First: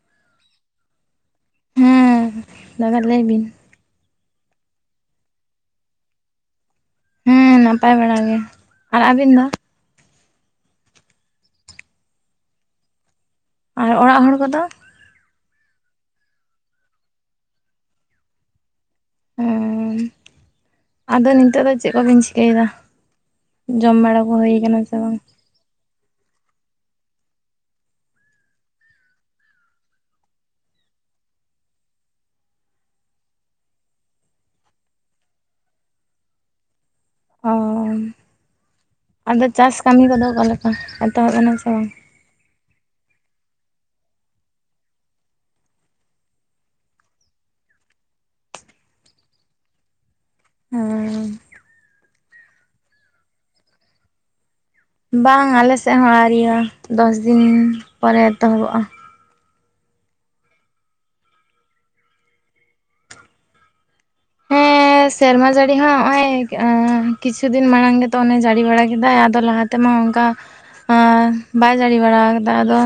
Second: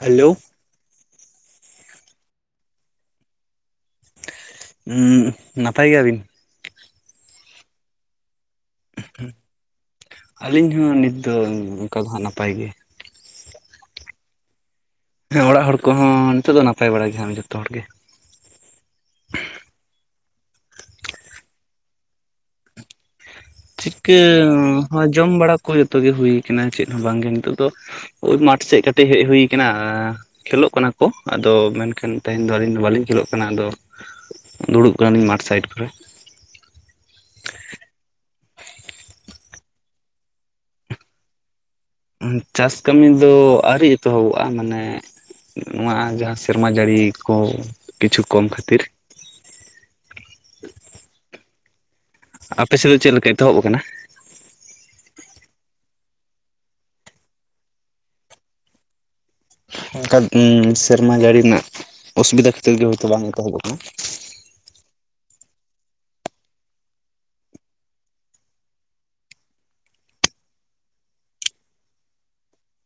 Hello. ᱦᱮᱸ ᱫᱟᱫᱟ ᱞᱟᱹᱭ ᱵᱤᱱ᱾ ᱦᱩᱸ ᱱᱟᱯᱟᱭ ᱜᱮᱭᱟᱵᱤᱱ᱾ ᱦᱮᱸ ᱱᱟᱯᱟᱭ ᱵᱟᱲᱟ ᱜᱮ ᱟᱨ ᱟᱹᱵᱤᱱ ᱫᱚ᱾ ᱟᱹᱞᱤᱧ ᱦᱚᱸ ᱱᱤᱛ ᱫᱚ ᱚᱱᱠᱟ ᱫᱚ ᱦᱟᱸᱜ ᱱᱟᱯᱟᱭ ᱜᱮ᱾ ᱟᱨ ᱚᱲᱟᱜ ᱦᱚᱲ ᱠᱚᱫᱚ᱾ ᱦᱮᱸ ᱚᱲᱟᱜ ᱦᱚᱲ ᱠᱚᱦᱚᱸ ᱱᱤᱛᱚᱜ ᱫᱚ ᱱᱟᱯᱟᱭ ᱵᱟᱲᱟ ᱜᱮ ᱦᱟᱸᱜ ᱡᱚᱛᱚ ᱦᱚᱲ ᱜᱮ᱾ ᱦᱩᱸ ᱟᱫᱚ ᱱᱤᱛᱚᱜ ᱫᱚ ᱪᱮᱫ ᱠᱚᱵᱤᱱ ᱪᱤᱠᱟᱹᱭ ᱫᱟ᱾ ᱪᱤᱠᱟᱹ ᱥᱮ ᱵᱟᱝ ᱡᱚᱢ ᱵᱟᱲᱟ ᱠᱚ ᱡᱚᱛᱚ ᱜᱮ ᱦᱩᱭ ᱟᱠᱟᱱᱟ ᱪᱮᱫ ᱦᱚᱸ ᱵᱟᱝᱜᱮ ᱱᱤᱛᱚᱜ ᱫᱚ᱾ ᱳᱭ ᱢᱟᱴᱷ ᱥᱮᱫ ᱠᱟᱹᱴᱤᱡ ᱦᱮᱡ ᱦᱩᱭ ᱟᱠᱟᱱᱟ ᱟ ᱠᱷᱮᱞᱳᱜ ᱠᱟᱱᱟ ᱠᱚ ᱟᱫᱚ ᱢᱮᱱᱠᱷᱟᱱ ᱛᱮᱦᱮᱧ ᱫᱚ ᱟᱹᱞᱤᱧ ᱫᱚ ᱵᱟᱹᱞᱤᱧ ᱠᱷᱮᱞᱳᱜ ᱠᱟᱱᱟ ᱟᱫᱚ ᱫᱩᱲᱩᱵ ᱠᱟᱱᱟᱞᱤᱧ ᱢᱟᱴᱷ ᱥᱟᱭᱤᱰ ᱠᱚᱨᱮ᱾ ᱚ ᱟᱫᱚ ᱪᱟᱥ ᱠᱟᱹᱢᱤ ᱠᱚᱫᱚ ᱚᱠᱟᱞᱮᱠᱟ ᱮᱛᱚᱦᱚᱵ ᱮᱱᱟ ᱥᱮ ᱵᱟᱝ᱾ ᱪᱟᱥ ᱠᱟᱹᱢᱤ ᱫᱚ ᱟᱹᱣᱨᱤ ᱮᱛᱚᱦᱚᱵᱚᱜᱼᱟ ᱢᱟᱱᱮ ᱱᱚᱣᱟ ᱡᱟᱦᱟᱸ ᱥᱮᱨᱢᱟ ᱡᱟᱹᱲᱤ ᱠᱚ ᱠᱤᱪᱷᱩ ᱠᱚᱢ ᱠᱷᱟᱹᱛᱤᱨ ᱦᱩᱸ ᱟᱯᱮ ᱥᱮᱫ ᱫᱚ ᱪᱮᱫ ᱞᱮᱠᱟ ᱮᱛᱚᱦᱚᱵ ᱠᱟᱱᱟ ᱵᱟᱝ ᱟᱞᱮ ᱥᱮᱫ ᱦᱚᱸ ᱟᱣᱨᱤᱭᱟ ᱫᱚᱥᱫᱤᱱ ᱯᱚᱨᱮ ᱮᱛᱚᱦᱚᱵᱚᱜᱼᱟ ᱚᱱᱠᱟ ᱥᱮᱨᱢᱟ ᱡᱟᱲᱤ ᱨᱮᱱᱟᱜ ᱚᱥᱩᱵᱤᱫᱟ ᱠᱷᱟᱹᱛᱤᱨ ᱜᱮ ᱦᱚᱭᱛᱳ ᱵᱟᱝ ᱮᱛᱚᱦᱚᱵ ᱟᱠᱟᱱᱟ ᱦᱮᱸ ᱥᱮᱨᱢᱟ ᱡᱟᱹᱲᱤ ᱦᱚᱸ ᱦᱸᱚᱜᱼᱚᱭ ᱠᱤᱪᱷᱩ ᱫᱤᱱ ᱢᱟᱲᱟᱝ ᱜᱮᱛᱚ ᱚᱱᱮ ᱡᱟᱹᱲᱤ ᱵᱟᱲᱟ ᱠᱮᱫᱟᱭ ᱟᱫᱚ ᱞᱟᱦᱟ ᱛᱮ ᱛᱮᱢᱟ ᱚᱱᱠᱟ ᱵᱟᱭ ᱡᱟᱹᱲᱤ ᱵᱟᱲᱟ ᱠᱟᱫᱟ ᱟᱫᱚ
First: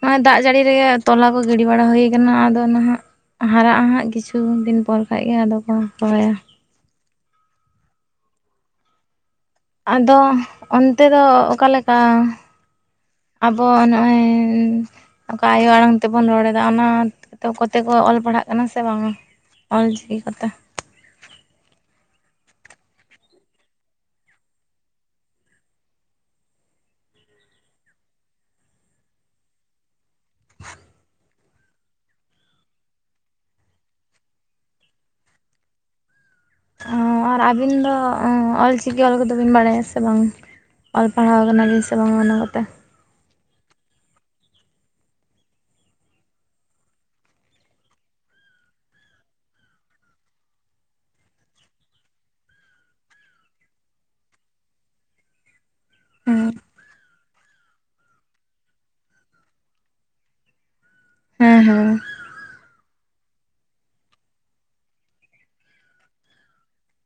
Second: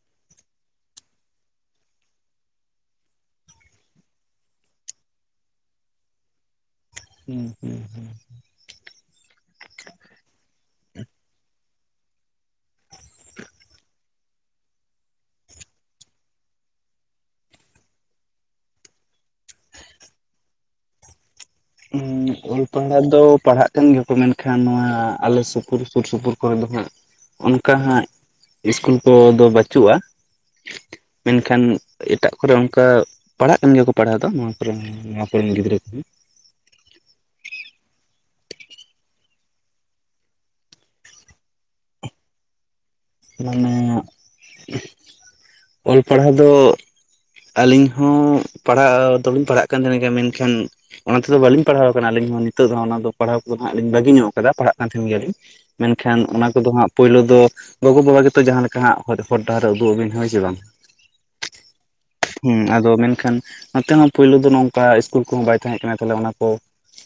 ᱱᱚᱜᱼᱚᱭ ᱫᱟᱜ ᱡᱟᱹᱲᱤ ᱨᱮᱜᱮ ᱛᱚᱞᱟ ᱠᱚ ᱜᱤᱰᱤ ᱵᱟᱲᱟ ᱦᱩᱭ ᱠᱟᱱᱟ ᱟᱫᱚ ᱱᱟᱦᱟᱜ ᱦᱟᱨᱟᱜᱼᱟ ᱦᱟᱸᱜ ᱠᱤᱪᱷᱩ ᱫᱤᱱ ᱯᱚᱨ ᱠᱷᱟᱡ ᱜᱮ ᱟᱫᱚ ᱠᱚ ᱨᱚᱦᱚᱭ ᱟ ᱦᱩᱸ ᱦᱩᱸ ᱦᱩᱸ ᱟᱫᱚ ᱚᱱᱛᱮ ᱫᱚ ᱚᱠᱟ ᱞᱮᱠᱟ ᱟᱵᱚ ᱱᱚᱜᱼᱚᱭ ᱚᱠᱟ ᱟᱭᱳ ᱟᱲᱟᱝ ᱛᱮ ᱵᱚᱱ ᱨᱚᱲ ᱮᱫᱟ ᱚᱱᱟ ᱠᱚᱛᱮ ᱠᱚ ᱚᱞ ᱯᱟᱲᱦᱟᱜ ᱠᱟᱱᱟ ᱥᱮ ᱵᱟᱝ ᱟ ᱚᱞ ᱪᱤᱠᱤ ᱠᱚᱛᱮ ᱦᱩᱸ ᱚᱞ ᱯᱟᱲᱦᱟᱜ ᱫᱚ ᱯᱟᱲᱦᱟᱜ ᱠᱟᱱ ᱜᱮᱭᱟ ᱠᱚ ᱢᱮᱱᱠᱷᱟᱱ ᱱᱚᱣᱟ ᱟᱞᱮ ᱥᱩᱯᱩᱨ ᱥᱩᱨ ᱥᱩᱯᱩᱨ ᱠᱚᱨᱮ ᱫᱚ ᱦᱟᱸᱜ ᱚᱱᱠᱟ ᱦᱟᱸᱜ ᱤᱥᱠᱩᱞ ᱠᱚᱫᱚ ᱵᱟᱪᱩᱜᱼᱟ ᱢᱮᱱᱠᱷᱟᱱ ᱮᱴᱟᱜ ᱠᱚᱨᱮ ᱚᱱᱠᱟ ᱯᱟᱲᱦᱟᱜ ᱠᱟᱱ ᱜᱮᱭᱟ ᱠᱚ ᱯᱟᱲᱦᱟᱣ ᱫᱚ ᱱᱚᱣᱟ ᱠᱚᱨᱮᱱ ᱱᱚᱣᱟ ᱠᱚᱨᱮᱱ ᱜᱤᱫᱽᱨᱟᱹ ᱠᱚᱦᱚᱸ ᱟᱨ ᱟᱹᱵᱤᱱ ᱫᱚ ᱚᱞ ᱪᱤᱠᱤ ᱚᱞ ᱠᱚᱫᱚ ᱵᱤᱱ ᱵᱟᱲᱟᱭ ᱟ ᱥᱮ ᱵᱟᱝ ᱚᱞ ᱯᱟᱲᱦᱟᱣ ᱠᱟᱱᱟ ᱵᱤᱱ ᱥᱮ ᱵᱟᱝᱟ ᱚᱱᱟ ᱠᱚᱛᱮ ᱢᱟᱱᱮ ᱚᱞ ᱯᱟᱲᱦᱟᱣ ᱫᱚ ᱟᱹᱞᱤᱧ ᱦᱚᱸ ᱯᱟᱲᱦᱟᱜ ᱫᱚᱞᱤᱧ ᱯᱟᱲᱦᱟᱜ ᱠᱟᱱ ᱜᱮᱭᱟ ᱢᱮᱱᱠᱷᱟᱱ ᱚᱱᱟ ᱛᱮᱫᱚ ᱵᱟᱹᱞᱤᱧ ᱯᱟᱲᱦᱟᱣ ᱟᱠᱟᱱᱟ ᱟᱹᱞᱤᱧ ᱦᱚᱸ ᱱᱤᱛᱚᱜ ᱫᱚ ᱚᱱᱟ ᱫᱚ ᱯᱟᱲᱦᱟᱣ ᱠᱚᱫᱚ ᱦᱟᱸᱜ ᱞᱤᱧ ᱵᱟᱹᱜᱤ ᱧᱚᱜ ᱟᱠᱟᱫᱟ ᱯᱟᱲᱦᱟᱜ ᱠᱟᱱ ᱛᱟᱦᱮᱱ ᱜᱮᱭᱟ ᱞᱤᱧ ᱢᱮᱱᱠᱷᱟᱱ ᱚᱱᱟ ᱦᱮᱸ ᱠᱚᱫᱚ ᱦᱟᱸᱜ ᱯᱳᱭᱞᱳ ᱫᱚ ᱜᱚᱜᱚ ᱵᱟᱵᱟ ᱜᱮᱛᱚ ᱡᱟᱦᱟᱸ ᱞᱮᱠᱟ ᱦᱟᱸᱜ ᱦᱚᱨ ᱰᱟᱦᱟᱨ ᱮ ᱩᱫᱩᱜ ᱟ. ᱵᱤᱱ ᱠᱟᱱᱟ ᱦᱳᱭ ᱥᱮ ᱵᱟᱝ ᱦᱮᱸ ᱦᱮᱸ ᱦᱩᱸ ᱟᱫᱚ ᱢᱮᱱᱠᱷᱟᱱ ᱱᱚᱛᱮ ᱦᱚᱸ ᱯᱳᱭᱞᱳ ᱫᱚ ᱱᱚᱝᱠᱟ ᱤᱥᱠᱩᱞ ᱠᱚᱦᱚᱸ ᱵᱟᱭ ᱛᱟᱦᱮᱸ ᱠᱟᱱᱟ ᱛᱟᱦᱞᱮ ᱚᱱᱟ ᱠᱚ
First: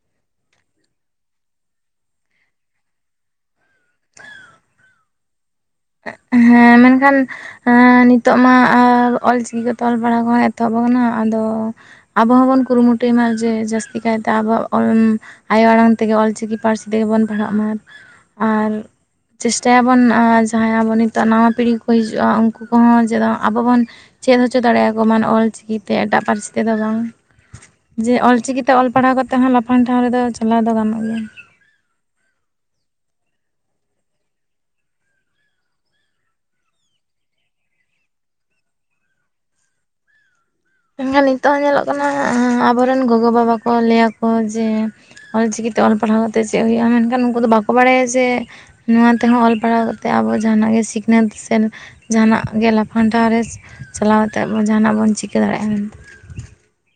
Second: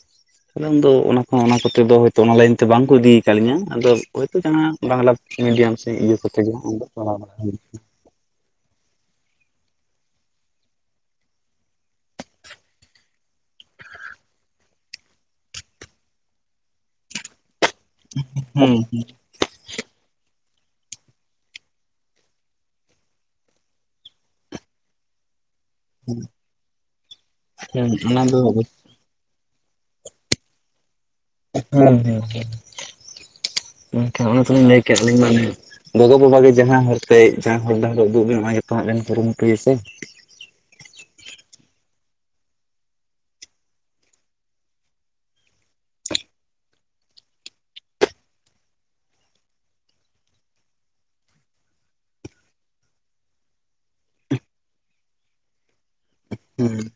[unintelligible] ᱟᱫᱚ ᱩᱱ ᱫᱚ ᱚᱱᱟ ᱠᱚᱸᱦᱚ ᱚᱱᱟ ᱠᱚᱛᱮ ᱫᱚ ᱦᱳᱭᱛᱚ ᱚᱱᱟ ᱞᱟᱭᱤᱱ ᱛᱮ ᱵᱟᱝ ᱠᱚ ᱤᱫᱤ ᱠᱟᱫ ᱞᱤᱧᱟᱹ ᱟᱫᱚ ᱦᱳᱭᱛᱚ ᱡᱟᱦᱟᱸ ᱵᱟᱝᱞᱟ ᱢᱤᱰᱤᱭᱟᱢ ᱥᱮ ᱠᱚᱛᱮ ᱜᱮ ᱦᱟᱸᱜ ᱦᱮᱸ ᱯᱟᱲᱦᱟᱣ ᱢᱮᱱᱠᱷᱟᱱ ᱵᱟᱲᱟ ᱦᱩᱭ ᱱᱤᱛᱚᱜ ᱢᱟ ᱟᱨ ᱚᱞ ᱪᱤᱠᱤ ᱠᱚᱛᱮ ᱚᱞ ᱯᱟᱲᱦᱟᱣ ᱠᱚᱦᱚᱸ ᱮᱛᱚᱦᱚᱵ ᱟᱠᱟᱱᱟ ᱟᱫᱚ ᱟᱵᱚ ᱦᱚᱸᱵᱚᱱ ᱠᱩᱨᱩᱢᱩᱴᱩᱭ ᱢᱟ ᱡᱮ ᱡᱟᱥᱛᱤ ᱠᱟᱭᱛᱮ ᱟᱵᱚᱣᱟᱜ ᱚᱞ ᱟᱭᱳ ᱟᱲᱟᱝ ᱛᱮᱜᱮ ᱚᱞ ᱪᱤᱠᱤ ᱯᱟᱹᱨᱥᱤ ᱛᱮᱜᱮ ᱵᱚᱱ ᱯᱟᱲᱦᱟᱜ ᱢᱟ ᱟᱨ ᱪᱮᱥᱴᱟᱭ ᱟᱵᱚᱱ ᱡᱟᱦᱟᱸᱭ ᱟᱵᱚ ᱱᱤᱛ ᱱᱟᱣᱟ ᱯᱤᱲᱦᱤ ᱠᱚ ᱦᱤᱡᱩᱜᱼᱟ ᱩᱱᱠᱩ ᱠᱚᱦᱚᱸ ᱡᱮᱢᱚᱱ ᱟᱵᱚ ᱵᱚᱱ ᱪᱮᱫ ᱦᱚᱪᱚ ᱫᱟᱲᱮ ᱟᱠᱚ ᱢᱟ ᱚᱞ ᱪᱤᱠᱤ ᱛᱮ ᱮᱴᱟᱜ ᱯᱟᱹᱨᱥᱤ ᱛᱮᱫᱚ ᱵᱟᱝ ᱟᱠᱟᱱᱟ᱾ ᱦᱩᱸ ᱦᱩᱸ ᱡᱮ ᱚᱱᱟ ᱚᱞ ᱫᱚ ᱪᱤᱠᱤ ᱛᱮ ᱚᱞ ᱯᱟᱲᱦᱟᱣ ᱠᱟᱛᱮ ᱦᱚᱸ ᱞᱟᱯᱷᱟᱝ ᱴᱷᱟᱶ ᱨᱮᱫᱚ ᱪᱟᱞᱟᱣ ᱫᱚ ᱜᱟᱱᱚᱜ ᱜᱮᱭᱟ ᱦᱮᱸ ᱦᱮᱸ ᱢᱮᱱᱠᱷᱟᱱ ᱚᱱᱮ ᱛᱚᱞᱤᱧ ᱞᱟᱹᱭ ᱠᱮᱫ ᱟ. ᱞᱤᱧ ᱢᱟ ᱚᱱᱮ ᱜᱚᱜᱚᱼ ᱵᱟᱵᱟ ᱜᱮ ᱡᱟᱦᱟᱸ ᱦᱚᱨ ᱛᱮ ᱡᱟᱦᱟᱸ ᱦᱚᱨ ᱰᱟᱦᱟᱨ ᱮ ᱩᱫᱩᱜ ᱟ. ᱵᱤᱱ ᱚᱱᱟ ᱜᱮᱛᱚ ᱦᱟᱸᱜ ᱵᱮᱱ ᱠᱩᱨᱩᱢᱩᱴᱩᱭᱟ ᱥᱮ ᱮᱠᱷᱟᱱ ᱱᱤᱛᱚᱜ ᱦᱚᱸ ᱧᱮᱞᱚᱜ ᱠᱟᱱᱟ ᱟᱵᱚᱨᱮᱱ ᱜᱚᱜᱚ ᱵᱟᱵᱟ ᱠᱚ ᱞᱟᱹᱭᱟ ᱠᱚ ᱡᱮ ᱚᱞ-ᱪᱤᱠᱤᱛᱮ ᱚᱞ ᱯᱟᱲᱦᱟᱣ ᱠᱟᱛᱮᱫ ᱪᱮᱫ ᱦᱩᱭᱩᱜᱼᱟ ᱢᱮᱱᱠᱷᱟᱱ ᱩᱱᱠᱩ ᱫᱚ ᱵᱟᱠᱚ ᱵᱟᱲᱟᱭᱟ ᱡᱮ ᱱᱚᱣᱟ ᱛᱮᱦᱚᱸ ᱚᱞ ᱯᱟᱲᱦᱟᱣ ᱠᱟᱛᱮ ᱟᱵᱚ ᱡᱟᱦᱟᱱᱼᱟᱜ ᱜᱮ ᱥᱤᱠᱷᱱᱟᱹᱛ ᱥᱮ ᱡᱟᱦᱟᱱᱟᱜ ᱜᱮ ᱞᱟᱯᱷᱟᱝ ᱴᱷᱟᱶ ᱨᱮ ᱪᱟᱞᱟᱣ ᱠᱟᱛᱮᱫ ᱟᱵᱚ ᱡᱟᱦᱟᱱᱼᱟᱜ ᱵᱚᱱ ᱪᱤᱠᱟᱹ ᱫᱟᱲᱮᱭᱟᱜᱼᱟ ᱢᱮᱱᱛᱮ ᱦᱮᱸ